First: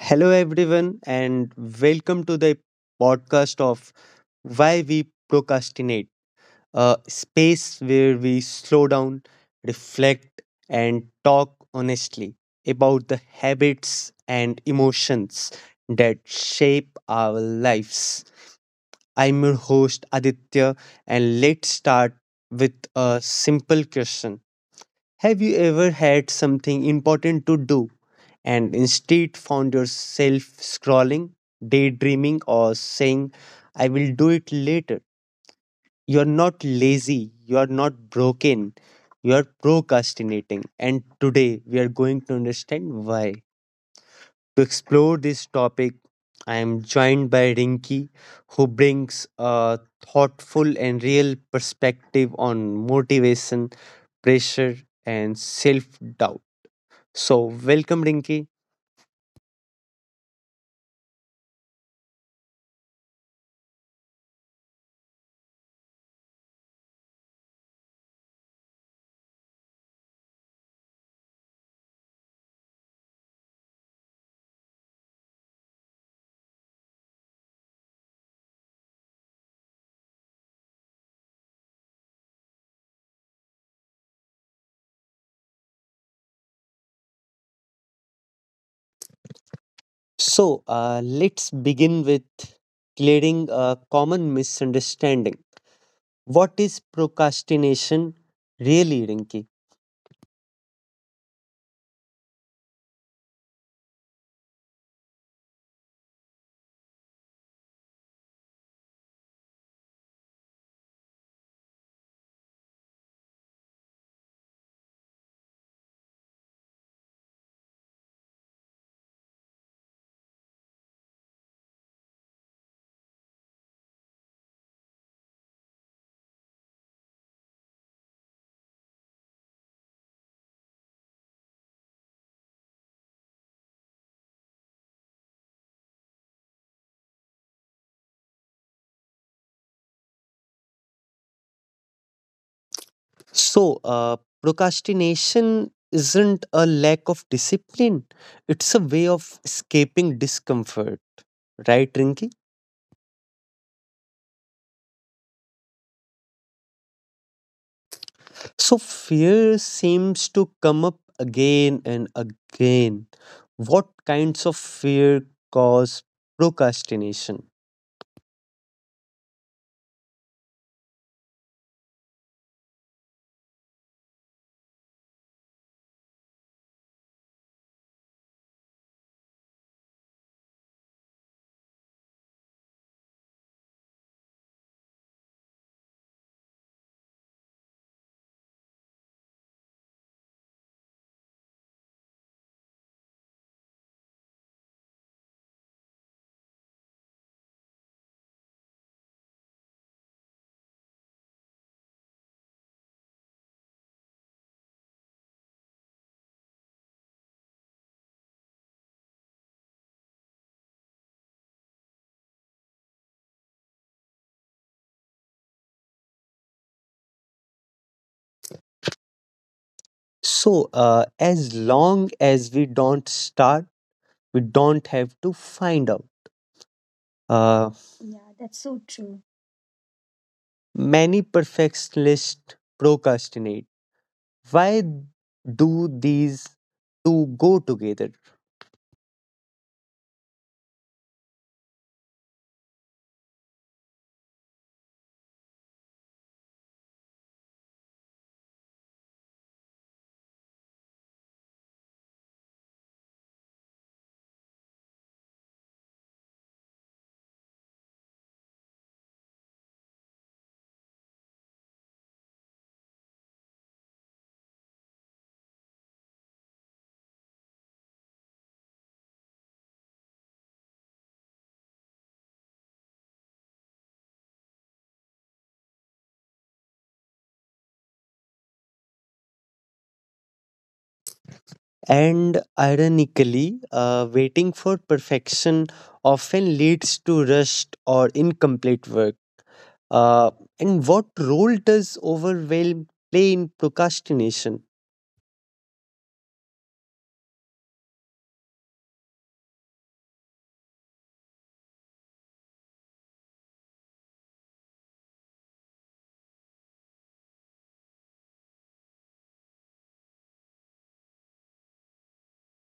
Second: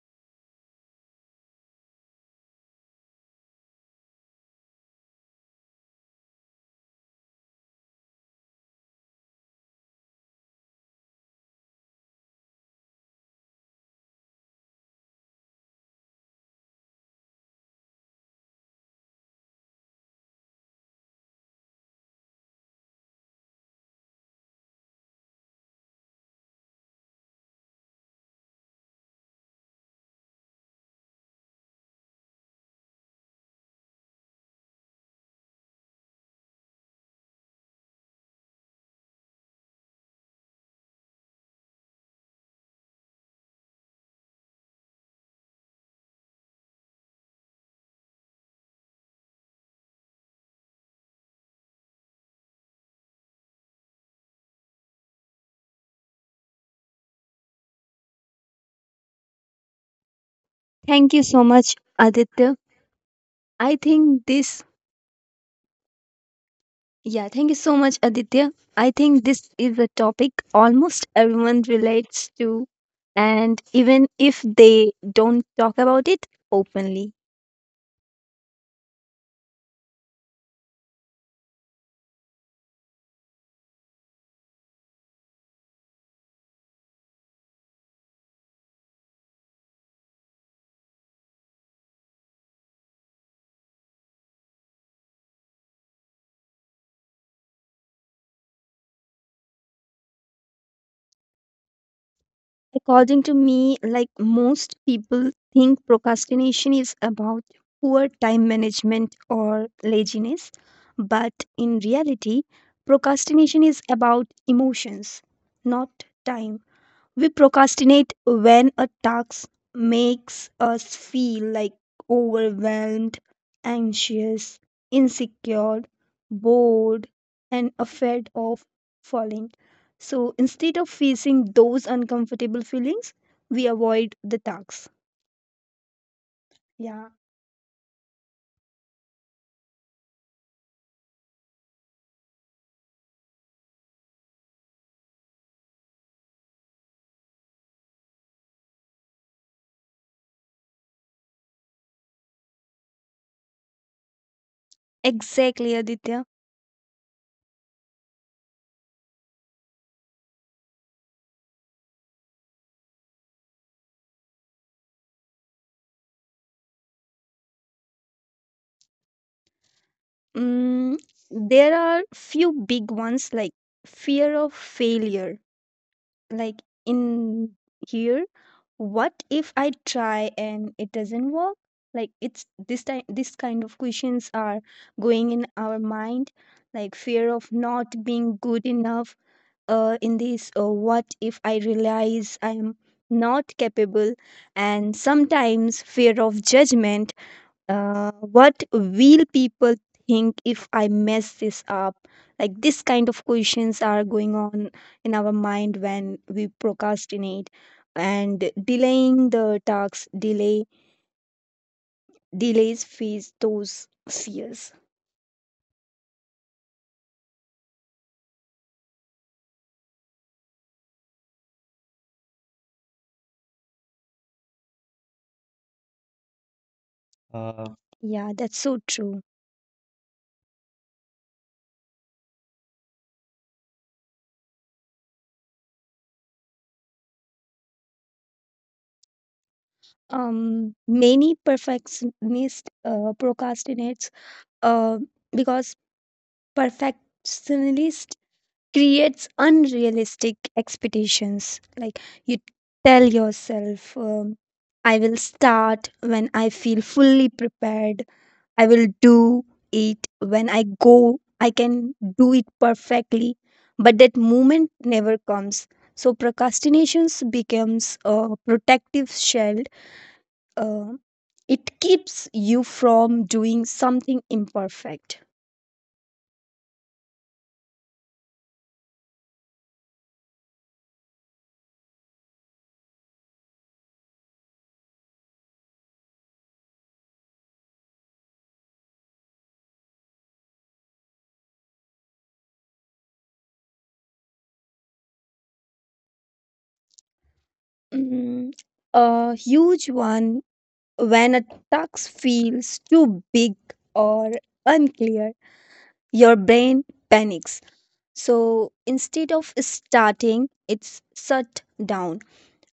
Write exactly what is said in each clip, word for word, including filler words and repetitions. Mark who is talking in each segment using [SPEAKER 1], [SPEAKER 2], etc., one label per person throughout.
[SPEAKER 1] Hello, everyone, and welcome to the podcast of Why We Procrastinate, a space where we slow down, reflect, and talk honestly about the habits and emotions that shape our lives. I'm your host, Aditya, and let's start with a simple question. Have you ever had something important to do and instead found yourself scrolling, daydreaming, or saying, I will do it later? You're not lazy, you're not broken, you're procrastinating. And today we are going to understand why. To explore this topic, I am joined by Rinki, who brings a thoughtful and real perspective on motivation, pressure, and self doubt. So, welcome, Rinki.
[SPEAKER 2] Thank you so much, Aditya. I think this, yeah, thank you so much, Aditya. I think this is a topic almost everyone relates to, and even if they don't talk about it openly.
[SPEAKER 1] So, uh, let's begin with clearing a common misunderstanding. What is procrastination really, Rinki?
[SPEAKER 2] According to me, like, most people think procrastination is about poor time management or laziness, but in reality, procrastination is about emotions, not time. We procrastinate when a task makes us feel like overwhelmed, anxious, insecure, bored, and afraid of falling. So instead of facing those uncomfortable feelings, we avoid the task. Yeah,
[SPEAKER 1] So, uh, procrastination isn't a lack of discipline, it's a way of escaping discomfort, right, Rinki?
[SPEAKER 2] exactly, Aditya.
[SPEAKER 1] So, fear seems to come up again and again. What kinds of fear cause procrastination?
[SPEAKER 2] Mm, there are few big ones like fear of failure, like in here, what if I try and it doesn't work? Like, it's this time this kind of questions are going in our mind, like fear of not being good enough. Uh, in this, uh, what if I realize I'm not capable? And sometimes fear of judgment, uh, what will people think if I mess this up? Like, this kind of questions are going on in our mind when we procrastinate, and delaying the tasks delay delays face those fears.
[SPEAKER 1] So, uh, as long as we don't start, we don't have to find out. Uh, Yeah,
[SPEAKER 2] Yeah,
[SPEAKER 1] that's
[SPEAKER 2] that's
[SPEAKER 1] so
[SPEAKER 2] so
[SPEAKER 1] true.
[SPEAKER 2] true.
[SPEAKER 1] Many perfectionists procrastinate. Why do these two go together?
[SPEAKER 2] Um many perfectionists uh, procrastinates, uh, because perfectionists creates unrealistic expectations. Like, you tell yourself, um, I will start when I feel fully prepared. I will do it when I go. I can do it perfectly. But that moment never comes. So procrastination becomes a protective shield. Uh, it keeps you from doing something imperfect.
[SPEAKER 1] And ironically, uh, waiting for perfection often leads to rushed or incomplete work. Uh, and what role does overwhelm play in procrastination?
[SPEAKER 2] Mm, a huge one. When a task feels too big or unclear, your brain panics. So instead of starting, it's shut down.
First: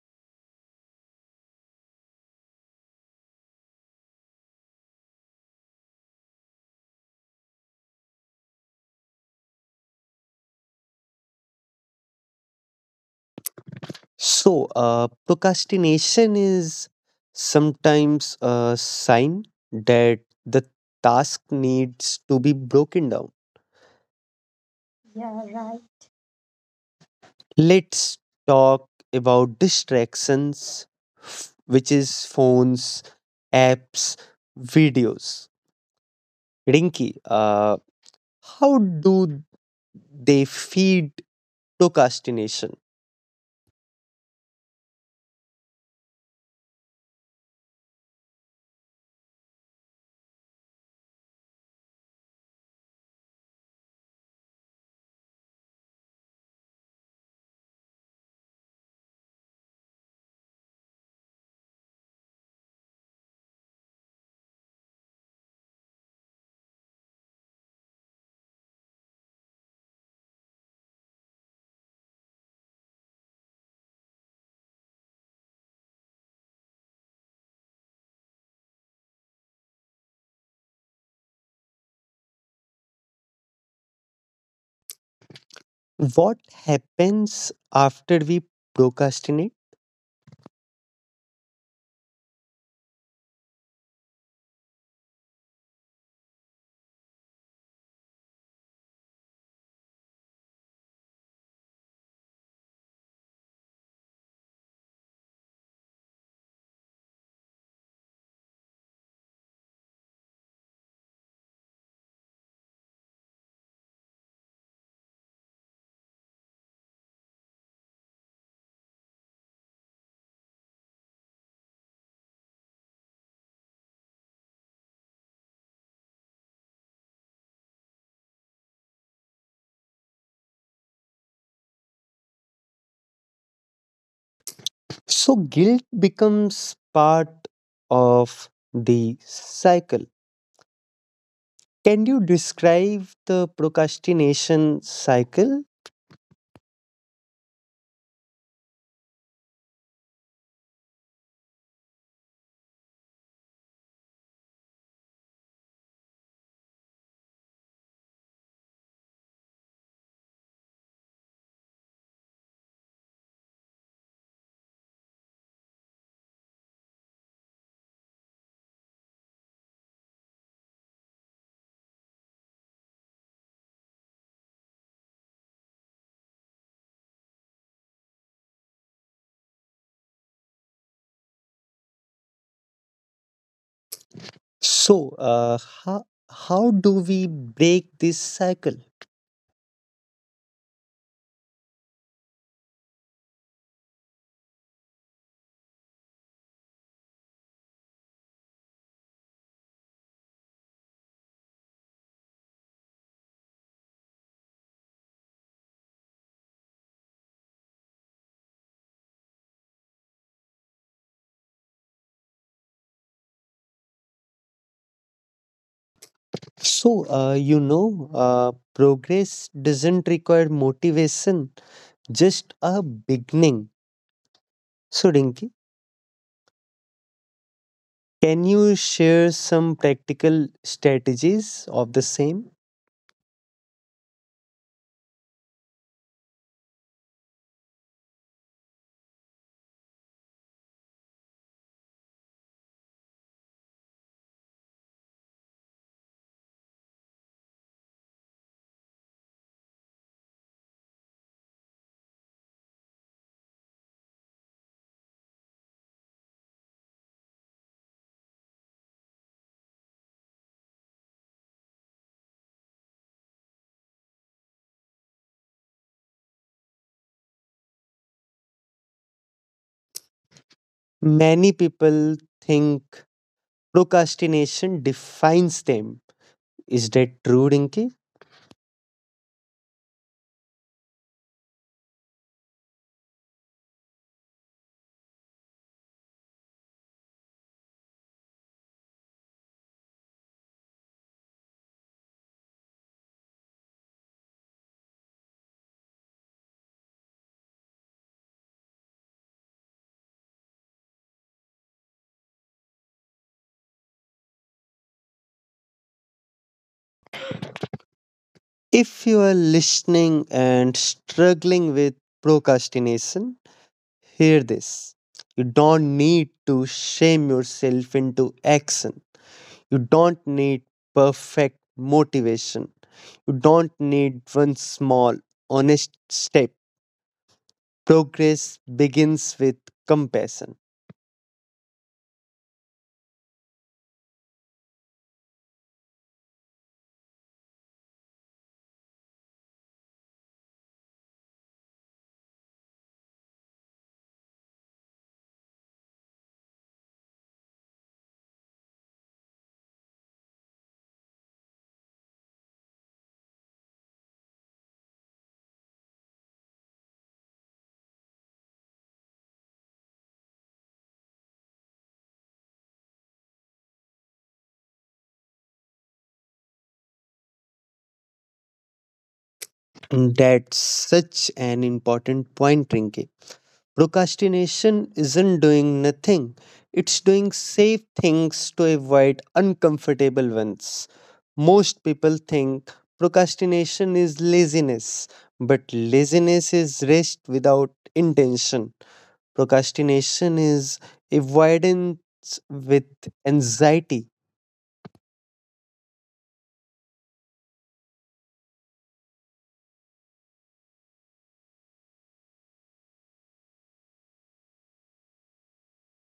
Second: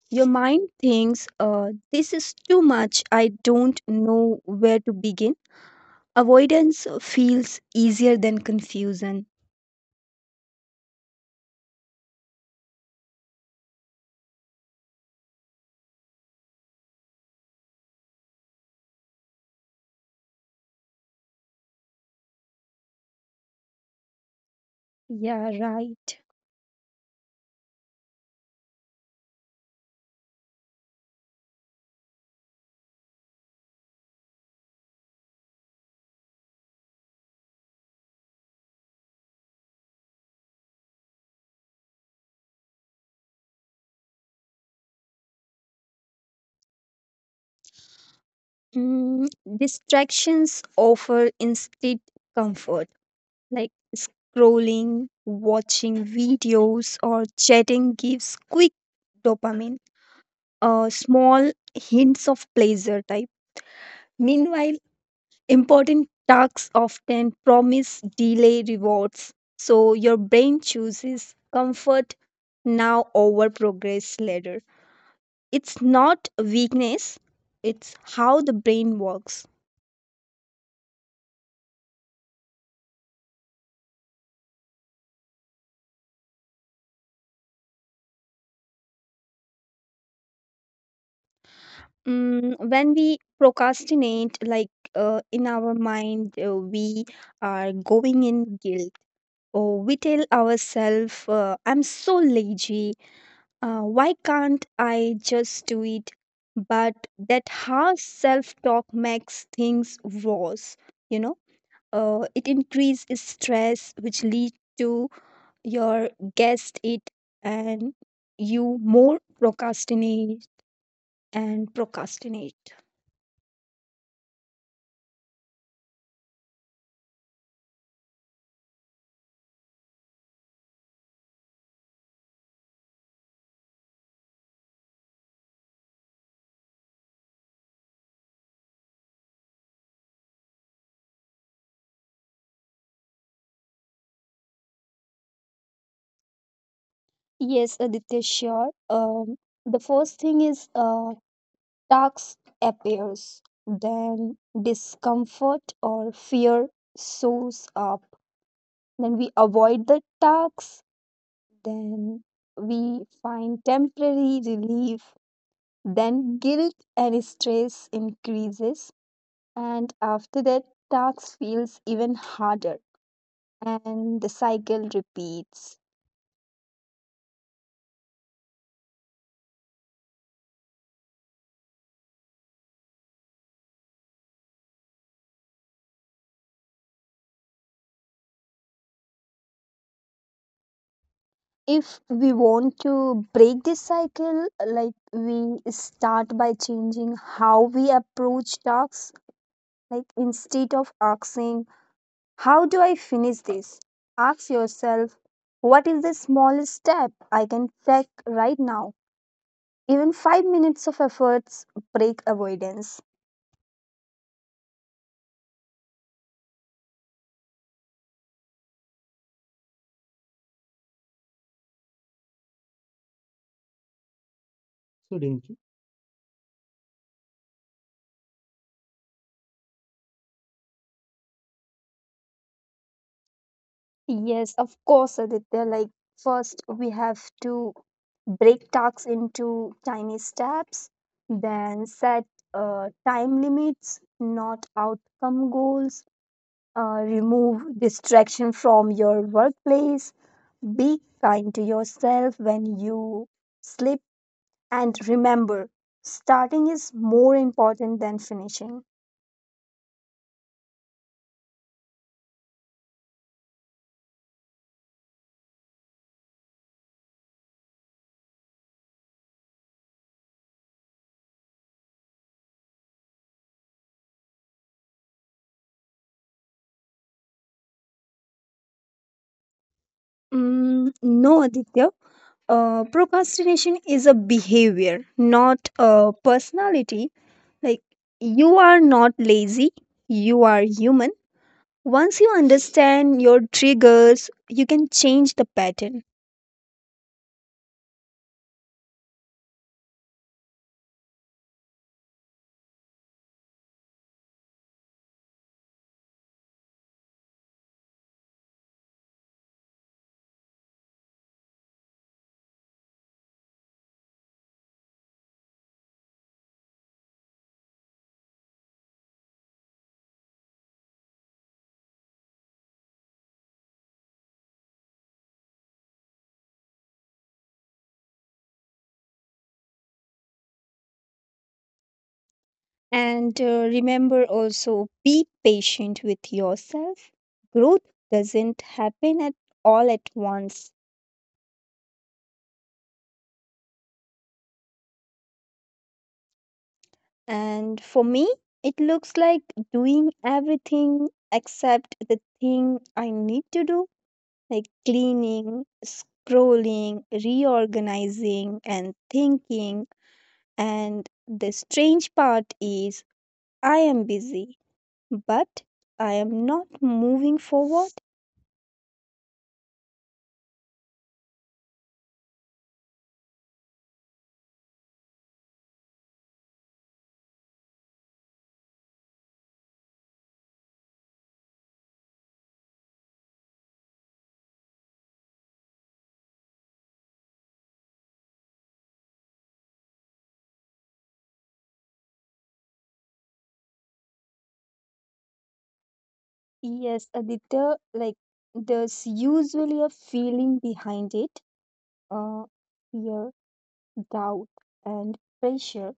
[SPEAKER 2] Your mind thinks, uh, this is too much. I don't know where to begin. Avoidance feels easier than confusion.
[SPEAKER 1] So, uh, procrastination is sometimes a sign that the task needs to be broken down. Yeah,
[SPEAKER 2] Yeah,
[SPEAKER 1] right.
[SPEAKER 2] right.
[SPEAKER 1] Let's talk about distractions, f- which is phones, apps, videos. Rinky, uh, how do they feed procrastination?
[SPEAKER 2] Mm, Distractions offer instant comfort, like scrolling, watching videos, or chatting gives quick dopamine, a small hints of pleasure type. Meanwhile, important tasks often promise delay rewards, so your brain chooses comfort now over progress later. It's not weakness, it's how the brain works.
[SPEAKER 1] What happens after we procrastinate?
[SPEAKER 2] Mm, when we procrastinate, like, uh, in our mind, uh, we are going in guilt. Or we tell ourselves, uh, I'm so lazy. Uh, why can't I just do it? But that harsh self talk makes things worse. You know, uh, it increases stress, which leads to your guessed it, and you more procrastinate and procrastinate.
[SPEAKER 1] So guilt becomes part of the cycle. Can you describe the procrastination cycle?
[SPEAKER 2] Yes, Aditya, sure. Um, the first thing is, uh, task appears, then discomfort or fear shows up. Then we avoid the tax, then we find temporary relief, then guilt and stress increases, and after that, tax feels even harder, and the cycle repeats.
[SPEAKER 1] So, uh, how, how do we break this cycle?
[SPEAKER 2] If we want to break this cycle, like, we start by changing how we approach tasks, like instead of asking how do I finish this, ask yourself what is the smallest step I can take right now. Even five minutes of efforts break avoidance.
[SPEAKER 1] So, uh, you know, uh, progress doesn't require motivation, just a beginning. So, Rinki, can you share some practical strategies of the same?
[SPEAKER 2] Yes, of course, Aditya. Like, first we have to break tasks into tiny steps, then set uh, time limits, not outcome goals, uh, remove distraction from your workplace, be kind to yourself when you sleep, and remember, starting is more important than finishing.
[SPEAKER 1] Many people think procrastination defines them. Is that true, Rinki?
[SPEAKER 2] Mm, no, Aditya. Uh, procrastination is a behavior, not a personality. Like, you are not lazy, you are human. Once you understand your triggers, you can change the pattern.
[SPEAKER 1] If you are listening and struggling with procrastination, hear this. You don't need to shame yourself into action. You don't need perfect motivation. You don't need one small, honest step. Progress begins with compassion.
[SPEAKER 2] And uh, remember, also be patient with yourself. Growth doesn't happen at all at once. And for me, it looks like doing everything except the thing I need to do, like cleaning, scrolling, reorganizing, and thinking. And the strange part is, I am busy, but I am not moving forward.
[SPEAKER 1] And that's such an important point, Rinki. Procrastination isn't doing nothing, it's doing safe things to avoid uncomfortable ones. Most people think procrastination is laziness, but laziness is rest without intention. Procrastination is avoidance with anxiety.
[SPEAKER 2] Yes, Aditya, like there's usually a feeling behind it, uh, fear, doubt, and pressure.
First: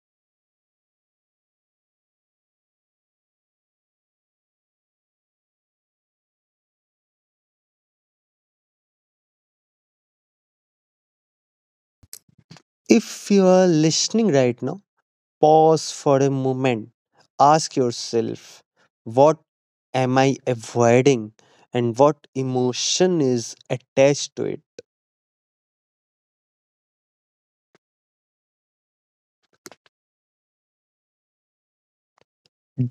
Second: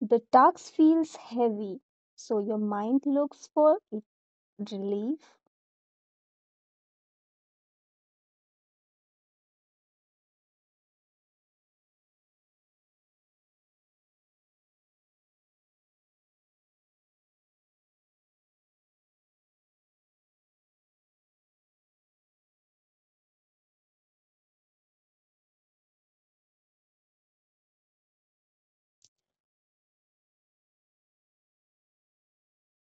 [SPEAKER 2] The task feels heavy, so your mind looks for it- relief.
[SPEAKER 1] If you are listening right now, pause for a moment. Ask yourself, what am I avoiding and what emotion is attached to it?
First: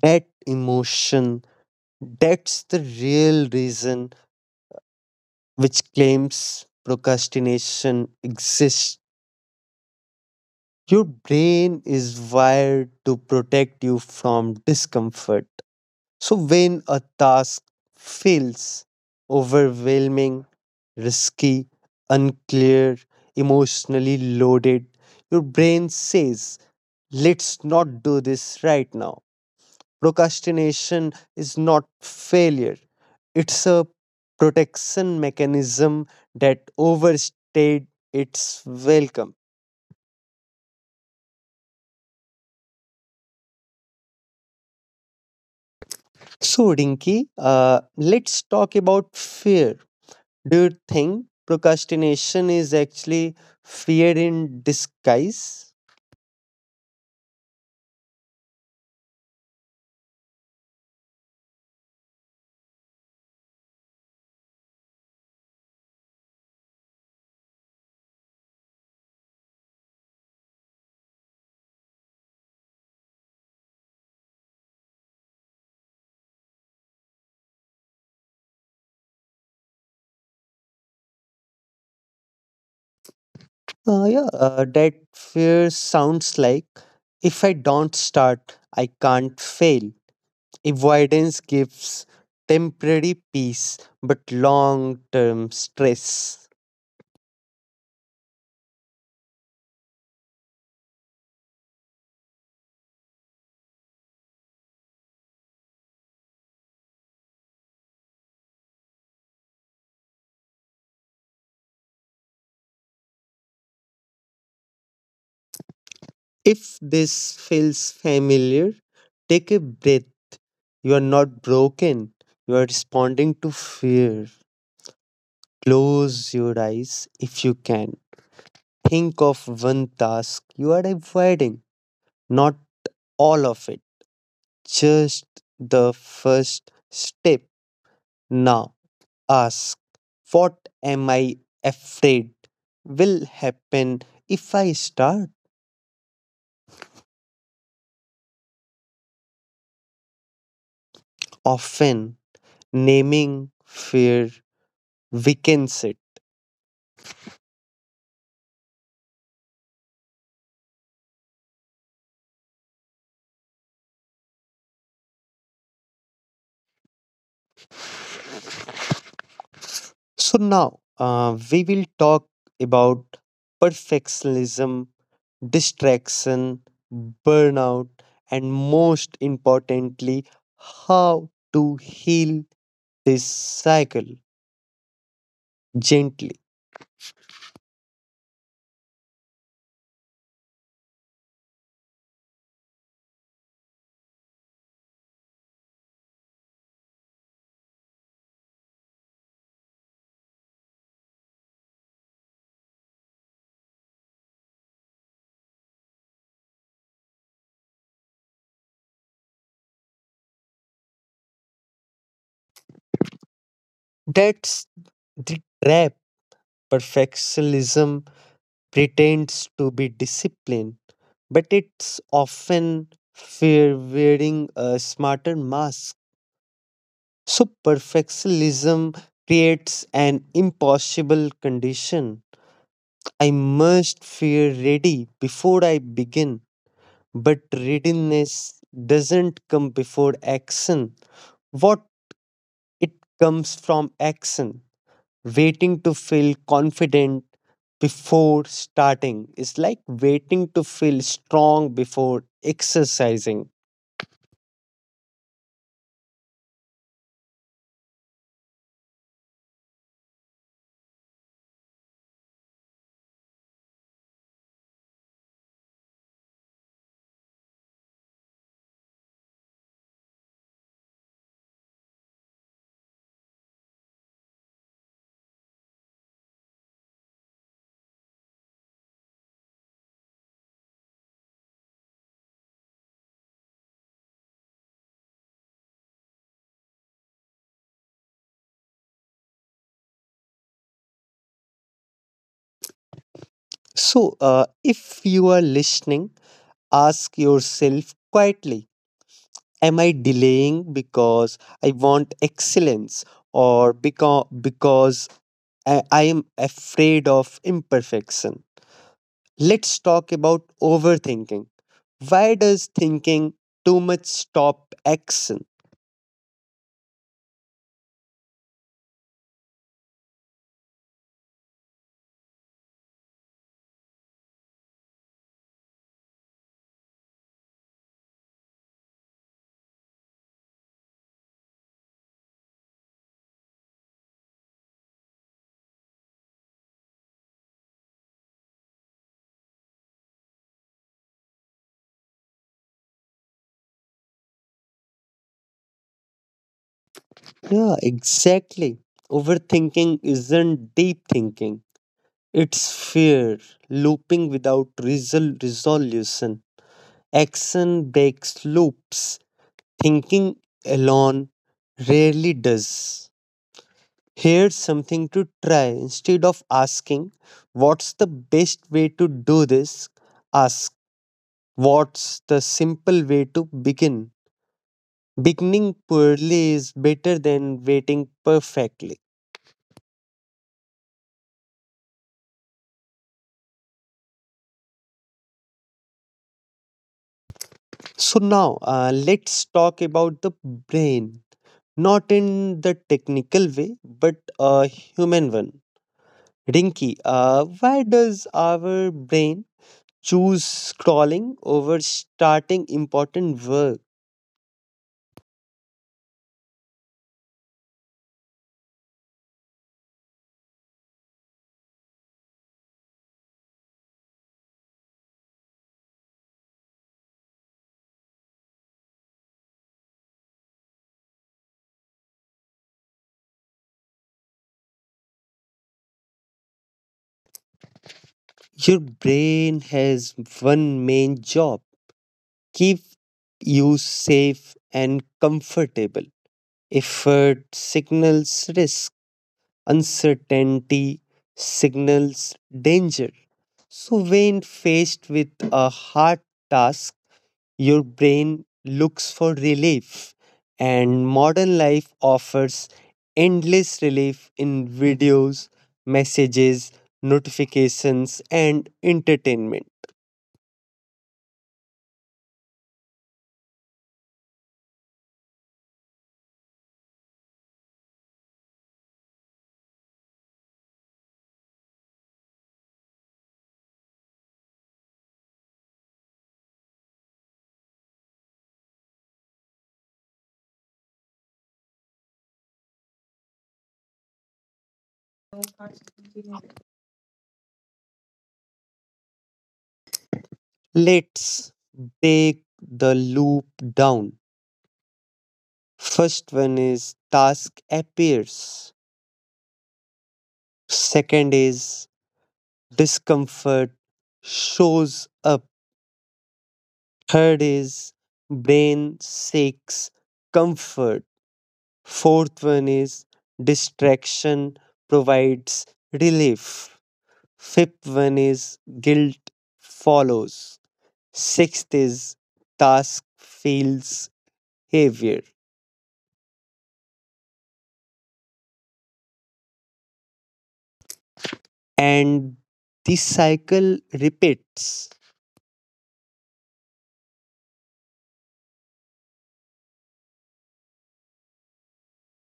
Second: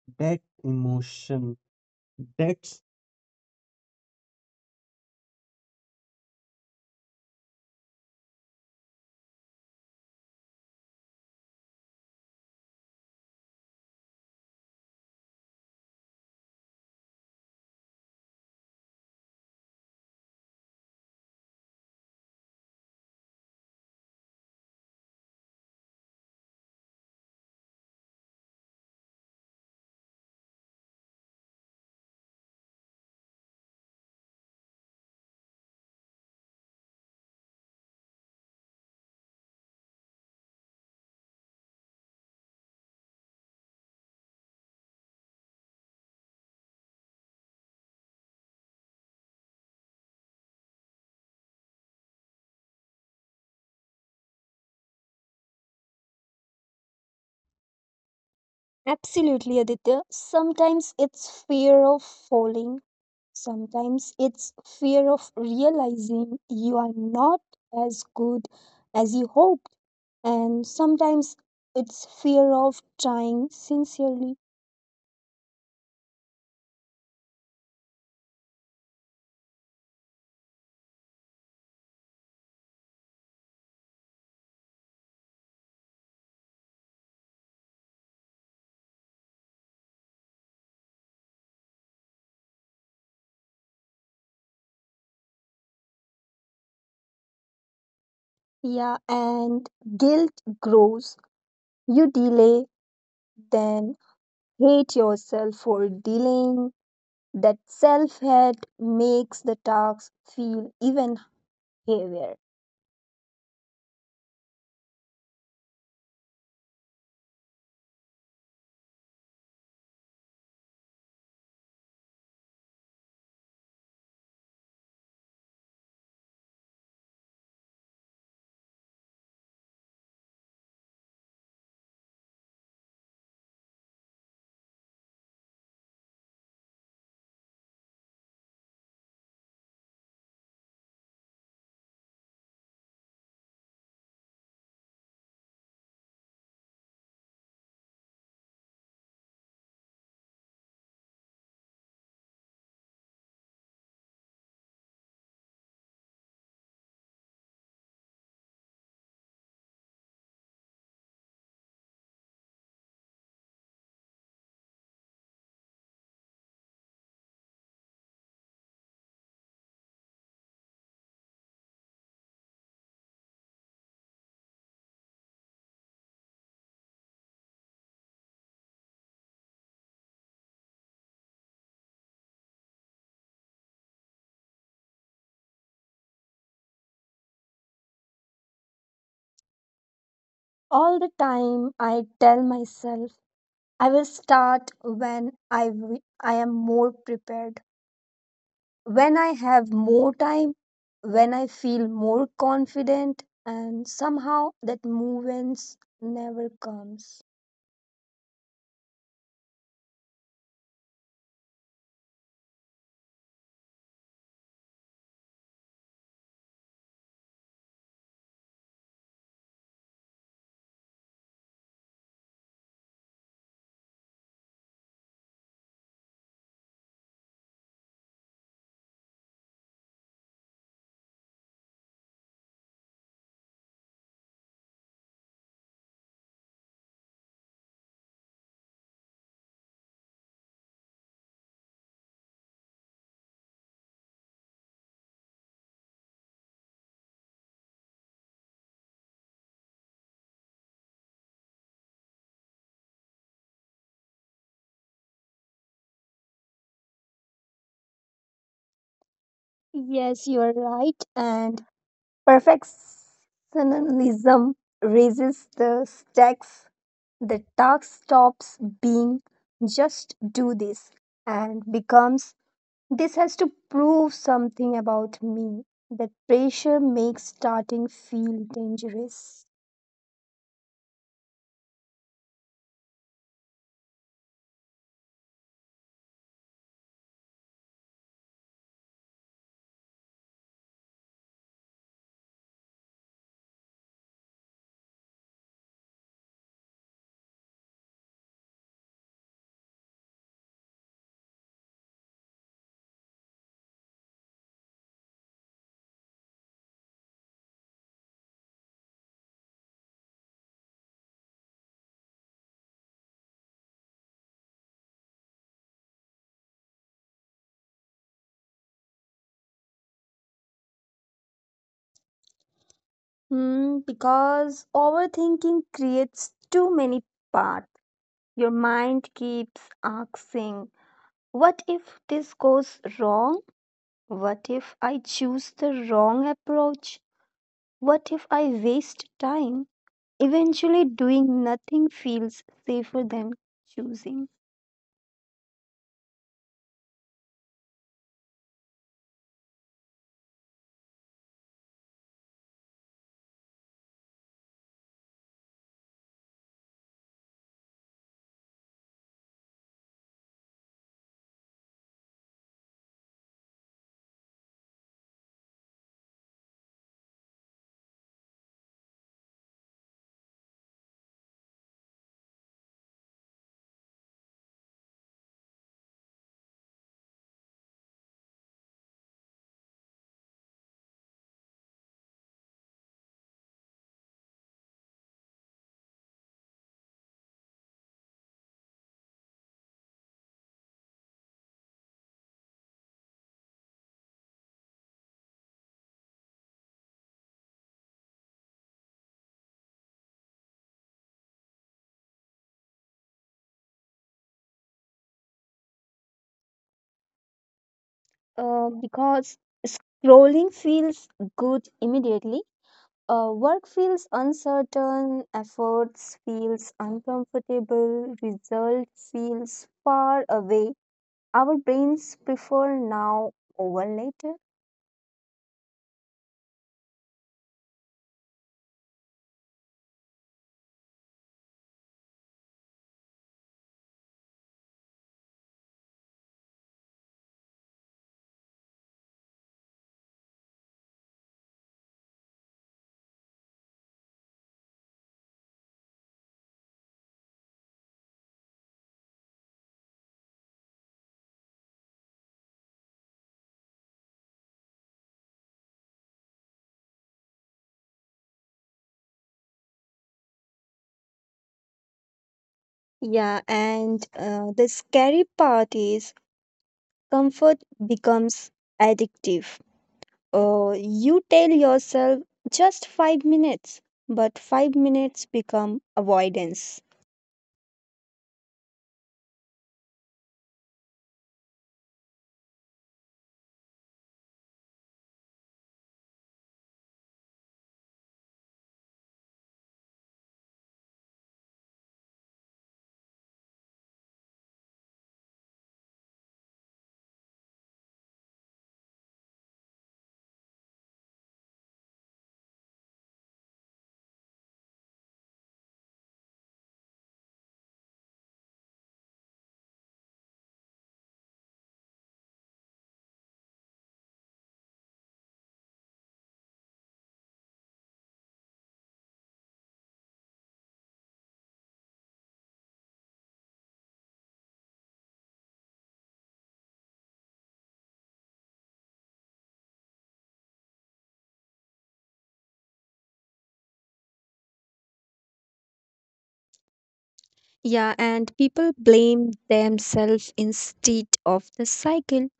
[SPEAKER 1] That emotion, that's the real reason which claims procrastination exists. Your brain is wired to protect you from discomfort. So, when a task feels overwhelming, risky, unclear, emotionally loaded, your brain says, let's not do this right now. Procrastination is not failure, it's a protection mechanism that overstayed its welcome. So, Rinki, uh, let's talk about fear. Do you think procrastination is actually fear in disguise?
[SPEAKER 2] Absolutely, Aditya. Sometimes it's fear of falling, sometimes it's fear of realizing you are not as good as you hoped, and sometimes it's fear of trying sincerely.
[SPEAKER 1] Uh, yeah, uh, that fear sounds like if I don't start, I can't fail. Avoidance gives temporary peace but long term stress.
[SPEAKER 2] Yeah, and guilt grows. You delay, then hate yourself for delaying. That self hate makes the talks feel even heavier.
[SPEAKER 1] If this feels familiar, take a breath. You are not broken, you are responding to fear. Close your eyes if you can. Think of one task you are avoiding, not all of it, just the first step. Now ask, what am I afraid will happen if I start? Often naming fear weakens it. So now uh, we will talk about perfectionism, distraction, burnout, and most importantly, how to heal this cycle gently.
[SPEAKER 2] All the time, I tell myself I will start when I, w- I am more prepared, when I have more time, when I feel more confident, and somehow that movements never comes.
[SPEAKER 1] That's the trap. Perfectionism pretends to be discipline, but it's often fear wearing a smarter mask. So perfectionism creates an impossible condition. I must feel ready before I begin, but readiness doesn't come before action. What it comes from action. Waiting to feel confident before starting is like waiting to feel strong before exercising.
[SPEAKER 2] Yes, you are right. And perfectionism raises the stakes. The task stops being just do this and becomes this has to prove something about me. That pressure makes starting feel dangerous.
[SPEAKER 1] So, uh, if you are listening, ask yourself quietly, am I delaying because I want excellence or because because I, I am afraid of imperfection. Let's talk about overthinking. Why does thinking too much stop action?
[SPEAKER 2] Hmm, because overthinking creates too many paths. Your mind keeps asking, what if this goes wrong? What if I choose the wrong approach? What if I waste time? Eventually, doing nothing feels safer than choosing.
[SPEAKER 1] Yeah, exactly. Overthinking isn't deep thinking, it's fear looping without resol- resolution. Action breaks loops, thinking alone rarely does. Here's something to try. Instead of asking, what's the best way to do this? Ask, what's the simple way to begin? Beginning poorly is better than waiting perfectly. So, now uh, let's talk about the brain. Not in the technical way, but a human one. Rinky, uh, why does our brain choose scrolling over starting important work?
[SPEAKER 2] Uh, because scrolling feels good immediately. Uh, work feels uncertain, efforts feels uncomfortable, result feels far away. Our brains prefer now over later.
[SPEAKER 1] Your brain has one main job, keep you safe and comfortable. Effort signals risk, uncertainty signals danger. So, when faced with a hard task, your brain looks for relief, and modern life offers endless relief in videos, messages, notifications, and entertainment.
[SPEAKER 2] Yeah, and uh, The scary part is comfort becomes addictive. Uh, you tell yourself just five minutes, but five minutes become avoidance.
[SPEAKER 1] Let's break the loop down. First one is task appears. Second is discomfort shows up. Third is brain seeks comfort. Fourth one is distraction provides relief. Fifth one is guilt follows. Sixth is task feels heavier, and this cycle repeats.
[SPEAKER 2] Yeah, and people blame themselves instead of the cycle.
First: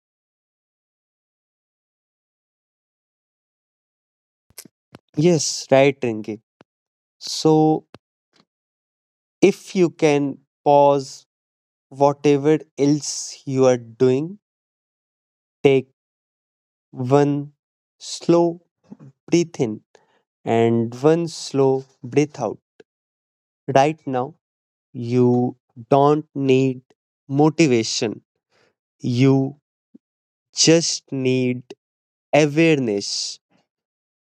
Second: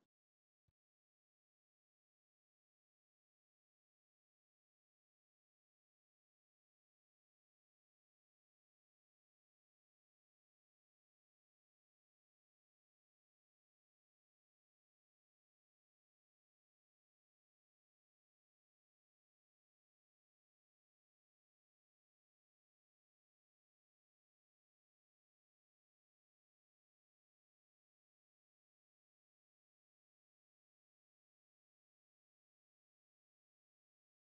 [SPEAKER 1] Yes, right, Rinki. So, if you can pause whatever else you are doing, take one slow breath in and one slow breath out. Right now, you don't need motivation, you just need awareness.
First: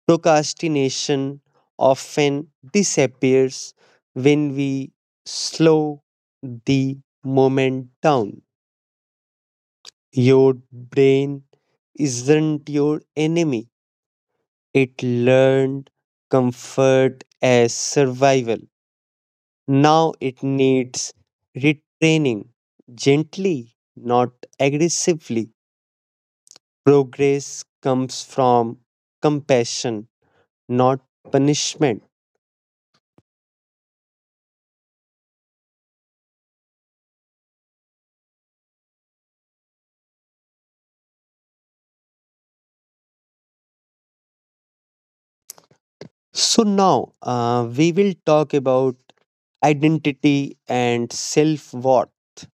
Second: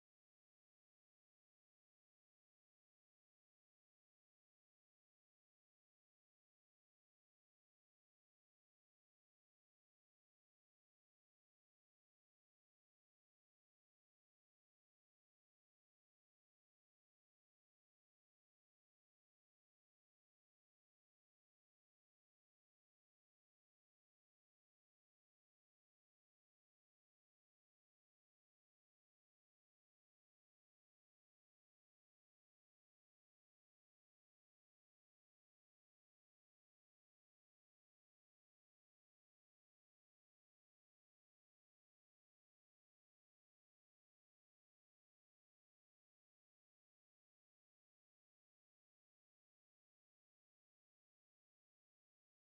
[SPEAKER 1] Procrastination often disappears when we slow the moment down. Your brain isn't your enemy, it learned comfort as survival. Now it needs retraining gently, not aggressively. Progress comes from compassion, not punishment. So now uh, we will talk about identity and self worth,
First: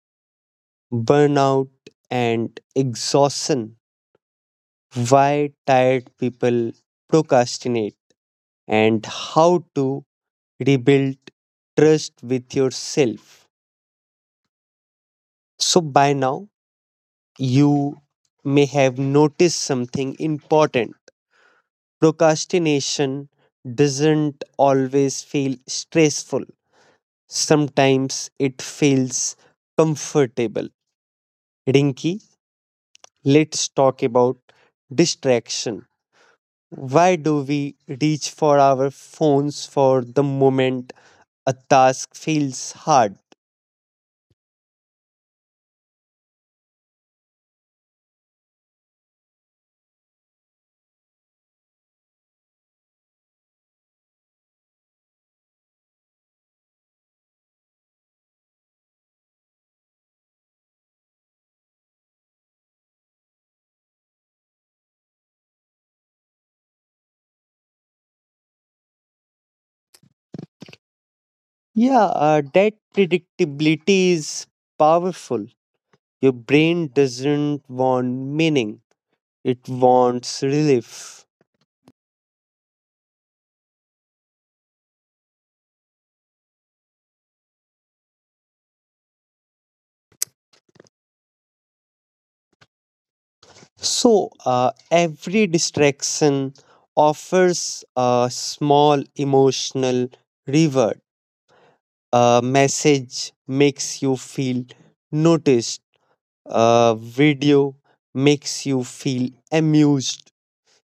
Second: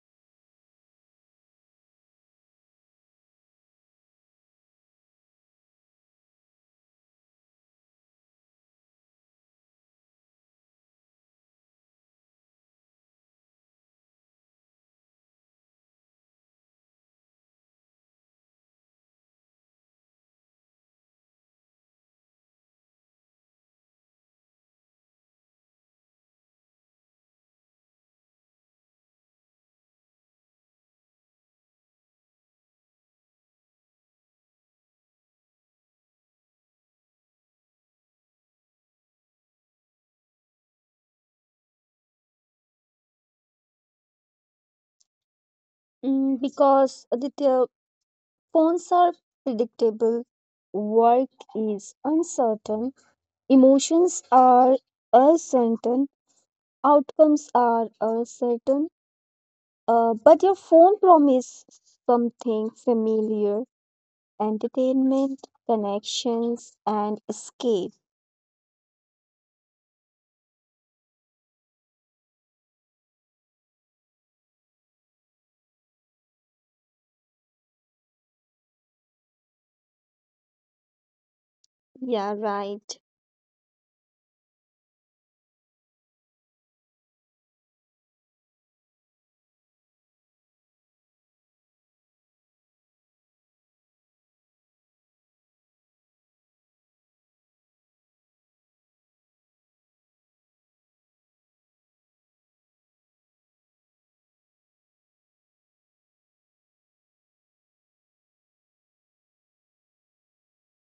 [SPEAKER 1] burnout and exhaustion, why tired people procrastinate, and how to rebuild trust with yourself. So by now you may have noticed something important. Procrastination doesn't always feel stressful. Sometimes it feels comfortable. Rinky, let's talk about distraction. Why do we reach for our phones for the moment a task feels hard?
[SPEAKER 2] Mm, because the the phones are predictable, work is uncertain, emotions are uncertain, outcomes are uncertain. Uh, but your phone promises something familiar: entertainment, connections, and escape.
[SPEAKER 1] Yeah, uh, that predictability is powerful. Your brain doesn't want meaning, it wants relief.
[SPEAKER 2] Yeah, right.
[SPEAKER 1] So, uh, every distraction offers a small emotional reward. A message makes you feel noticed, a video makes you feel amused,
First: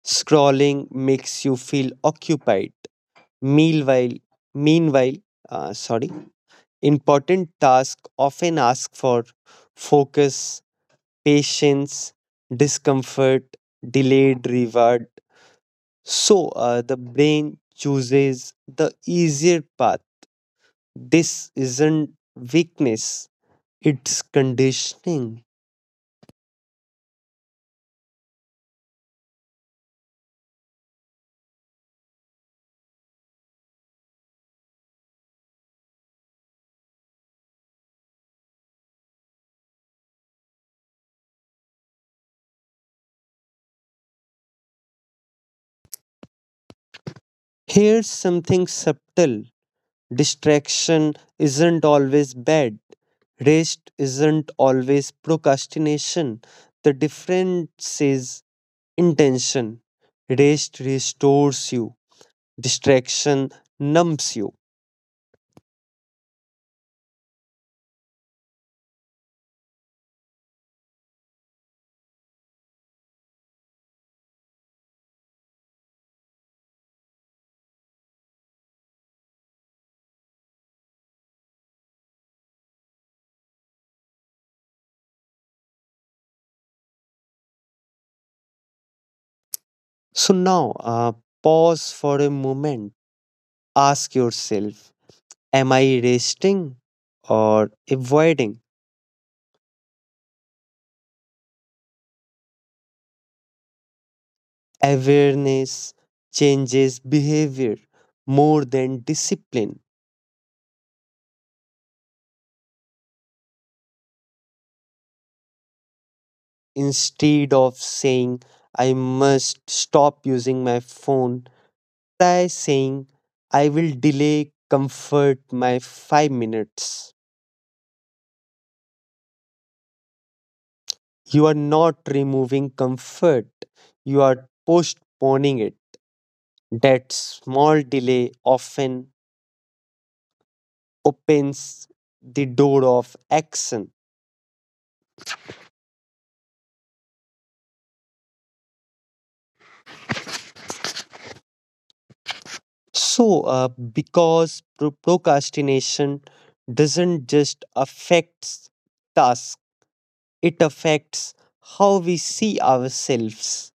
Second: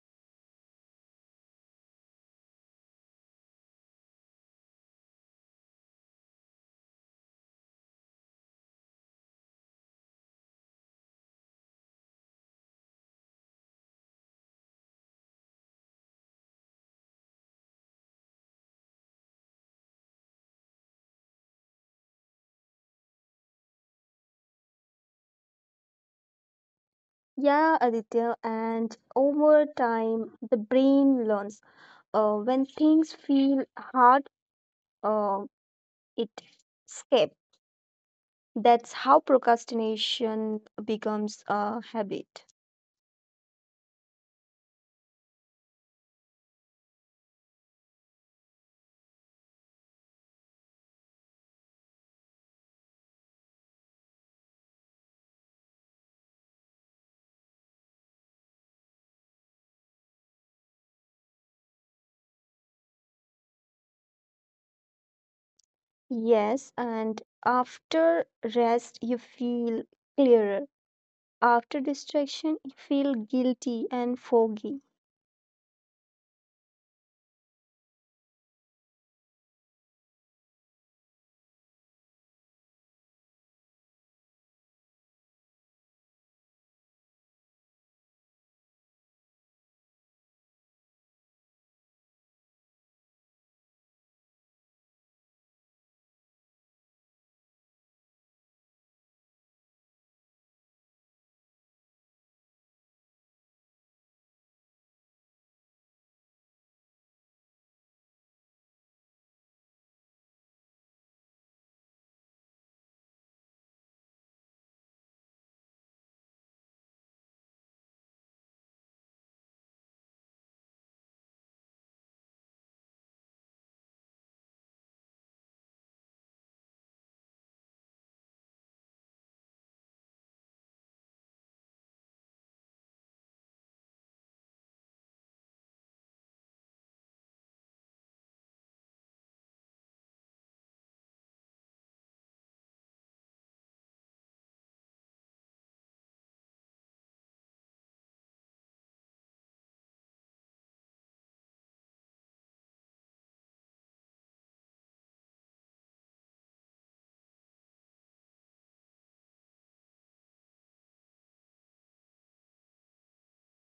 [SPEAKER 1] scrolling makes you feel occupied. Meanwhile, meanwhile, uh, sorry, important tasks often ask for focus, patience, discomfort, delayed reward. So uh, the brain chooses the easier path. This isn't weakness, it's conditioning.
[SPEAKER 2] Yeah, Aditya, and over time, the brain learns. Uh, when things feel hard, uh, it escapes. That's how procrastination becomes a habit.
[SPEAKER 1] Here's something subtle. Distraction isn't always bad, rest isn't always procrastination. The difference is intention. Rest restores you, distraction numbs you.
[SPEAKER 2] Yes, and after rest, you feel clearer. After distraction, you feel guilty and foggy.
[SPEAKER 1] So now uh, pause for a moment, ask yourself, am I resting or avoiding? Awareness changes behavior more than discipline. Instead of saying, I must stop using my phone, I saying, I will delay comfort my five minutes. You are not removing comfort, you are postponing it. That small delay often opens the door of action. So, uh, because pro- procrastination doesn't just affects tasks, it affects how we see ourselves.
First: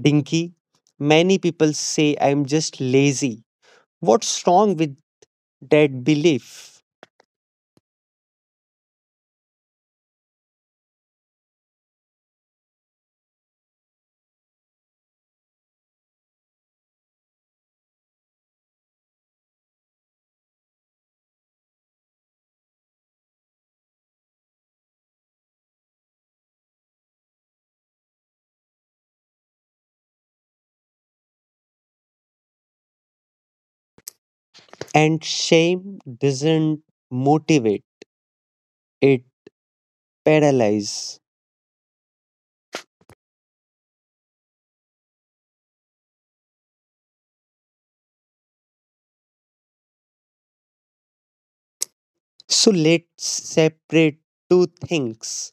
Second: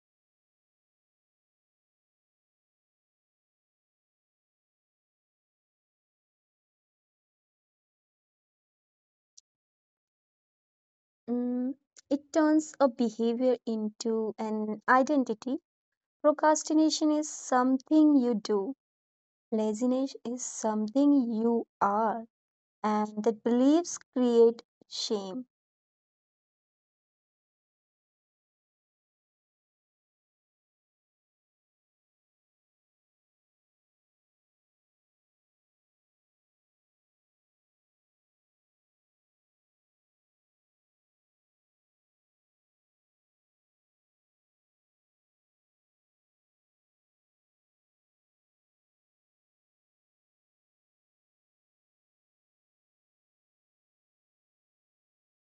[SPEAKER 1] Dinky, many people say I'm just lazy. What's wrong with that belief?
[SPEAKER 2] Mm, it turns a behavior into an identity. Procrastination is something you do. Laziness is something you are, and that beliefs create shame.
[SPEAKER 1] And shame doesn't motivate, it paralyzes. So let's separate two things.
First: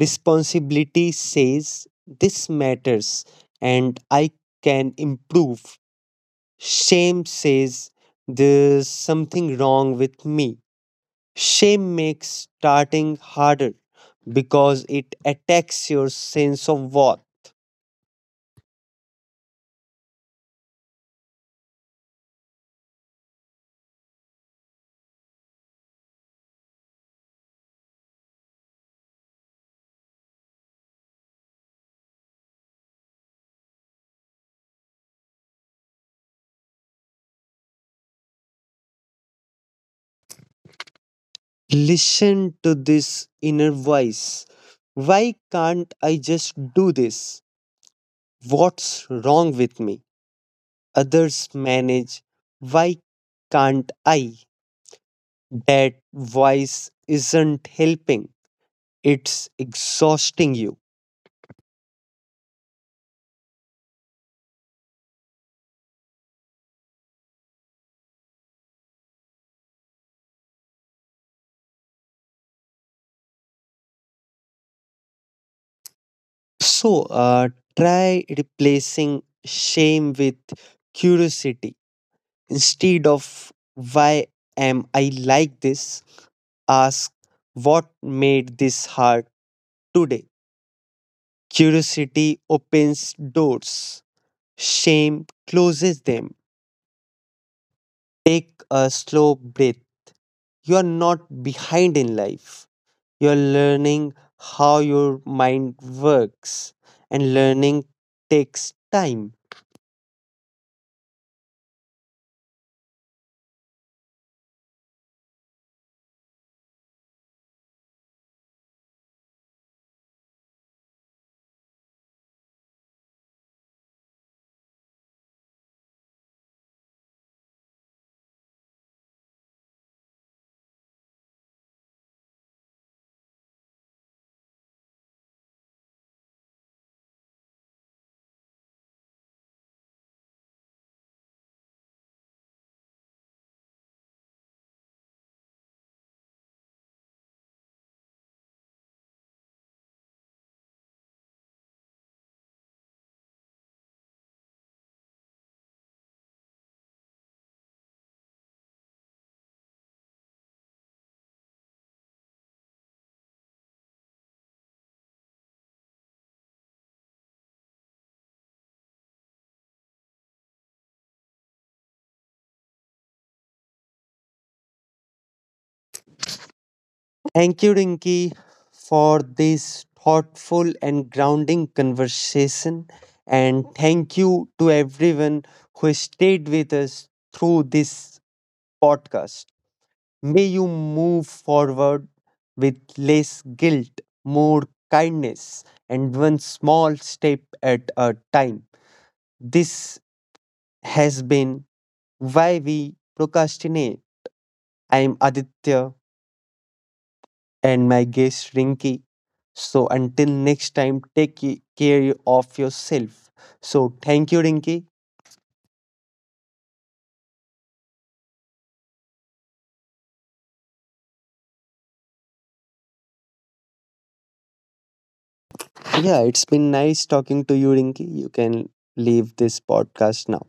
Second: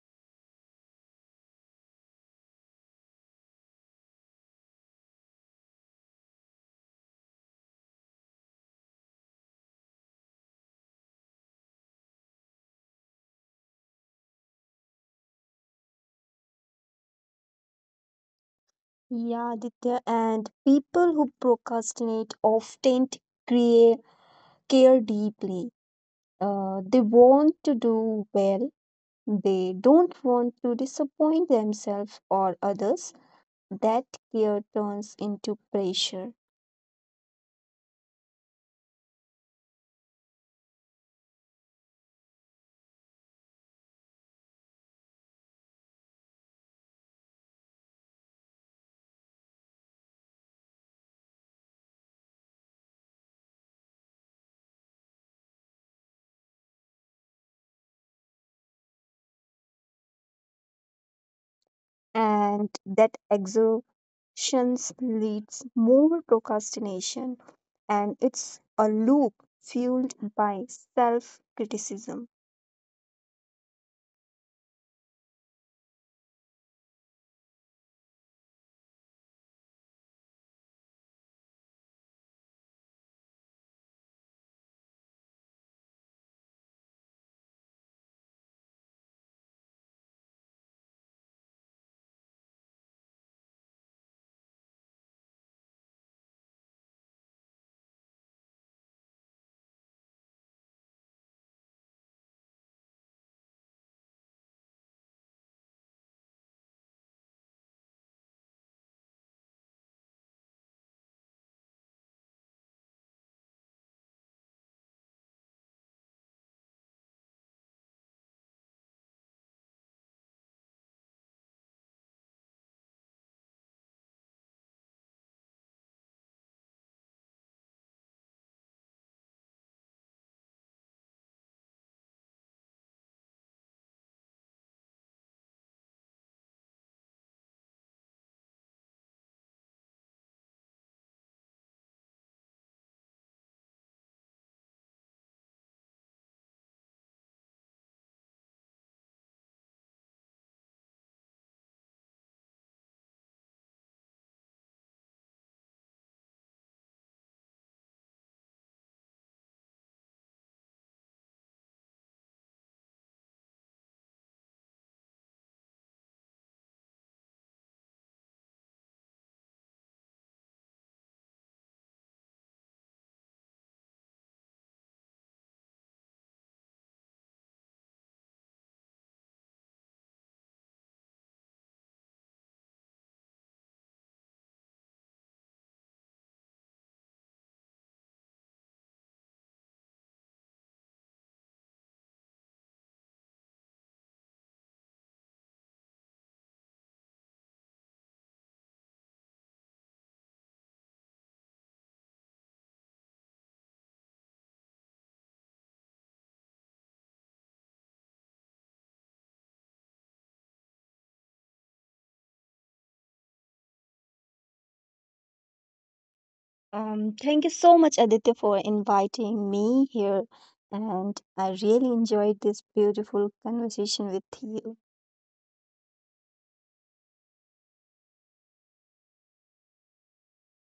[SPEAKER 1] Responsibility says this matters and I can improve. Shame says there's something wrong with me. Shame makes starting harder because it attacks your sense of worth.
[SPEAKER 2] Yeah, Aditya, and people who procrastinate often create, care deeply. Uh, they want to do well, they don't want to disappoint themselves or others. That care turns into pressure.
[SPEAKER 1] Listen to this inner voice. Why can't I just do this? What's wrong with me? Others manage. Why can't I? That voice isn't helping, it's exhausting you.
[SPEAKER 2] And that exhaustion leads more procrastination, and it's a loop fueled by self criticism.
[SPEAKER 1] So, uh, try replacing shame with curiosity. Instead of why am I like this, ask what made this hard today. Curiosity opens doors, shame closes them. Take a slow breath. You are not behind in life. You're learning how your mind works, and learning takes time. Thank you, Rinki, for this thoughtful and grounding conversation. And thank you to everyone who stayed with us through this podcast. May you move forward with less guilt, more kindness, and one small step at a time. This has been Why We Procrastinate. I'm Aditya and my guest Rinki. So until next time, take ca- care of yourself. So thank you, Rinki.
[SPEAKER 2] Um, thank you so much, Aditya, for inviting me here, and I really enjoyed this beautiful conversation with you.
[SPEAKER 1] Yeah, it's been nice talking to you, Rinki. You can leave this podcast now.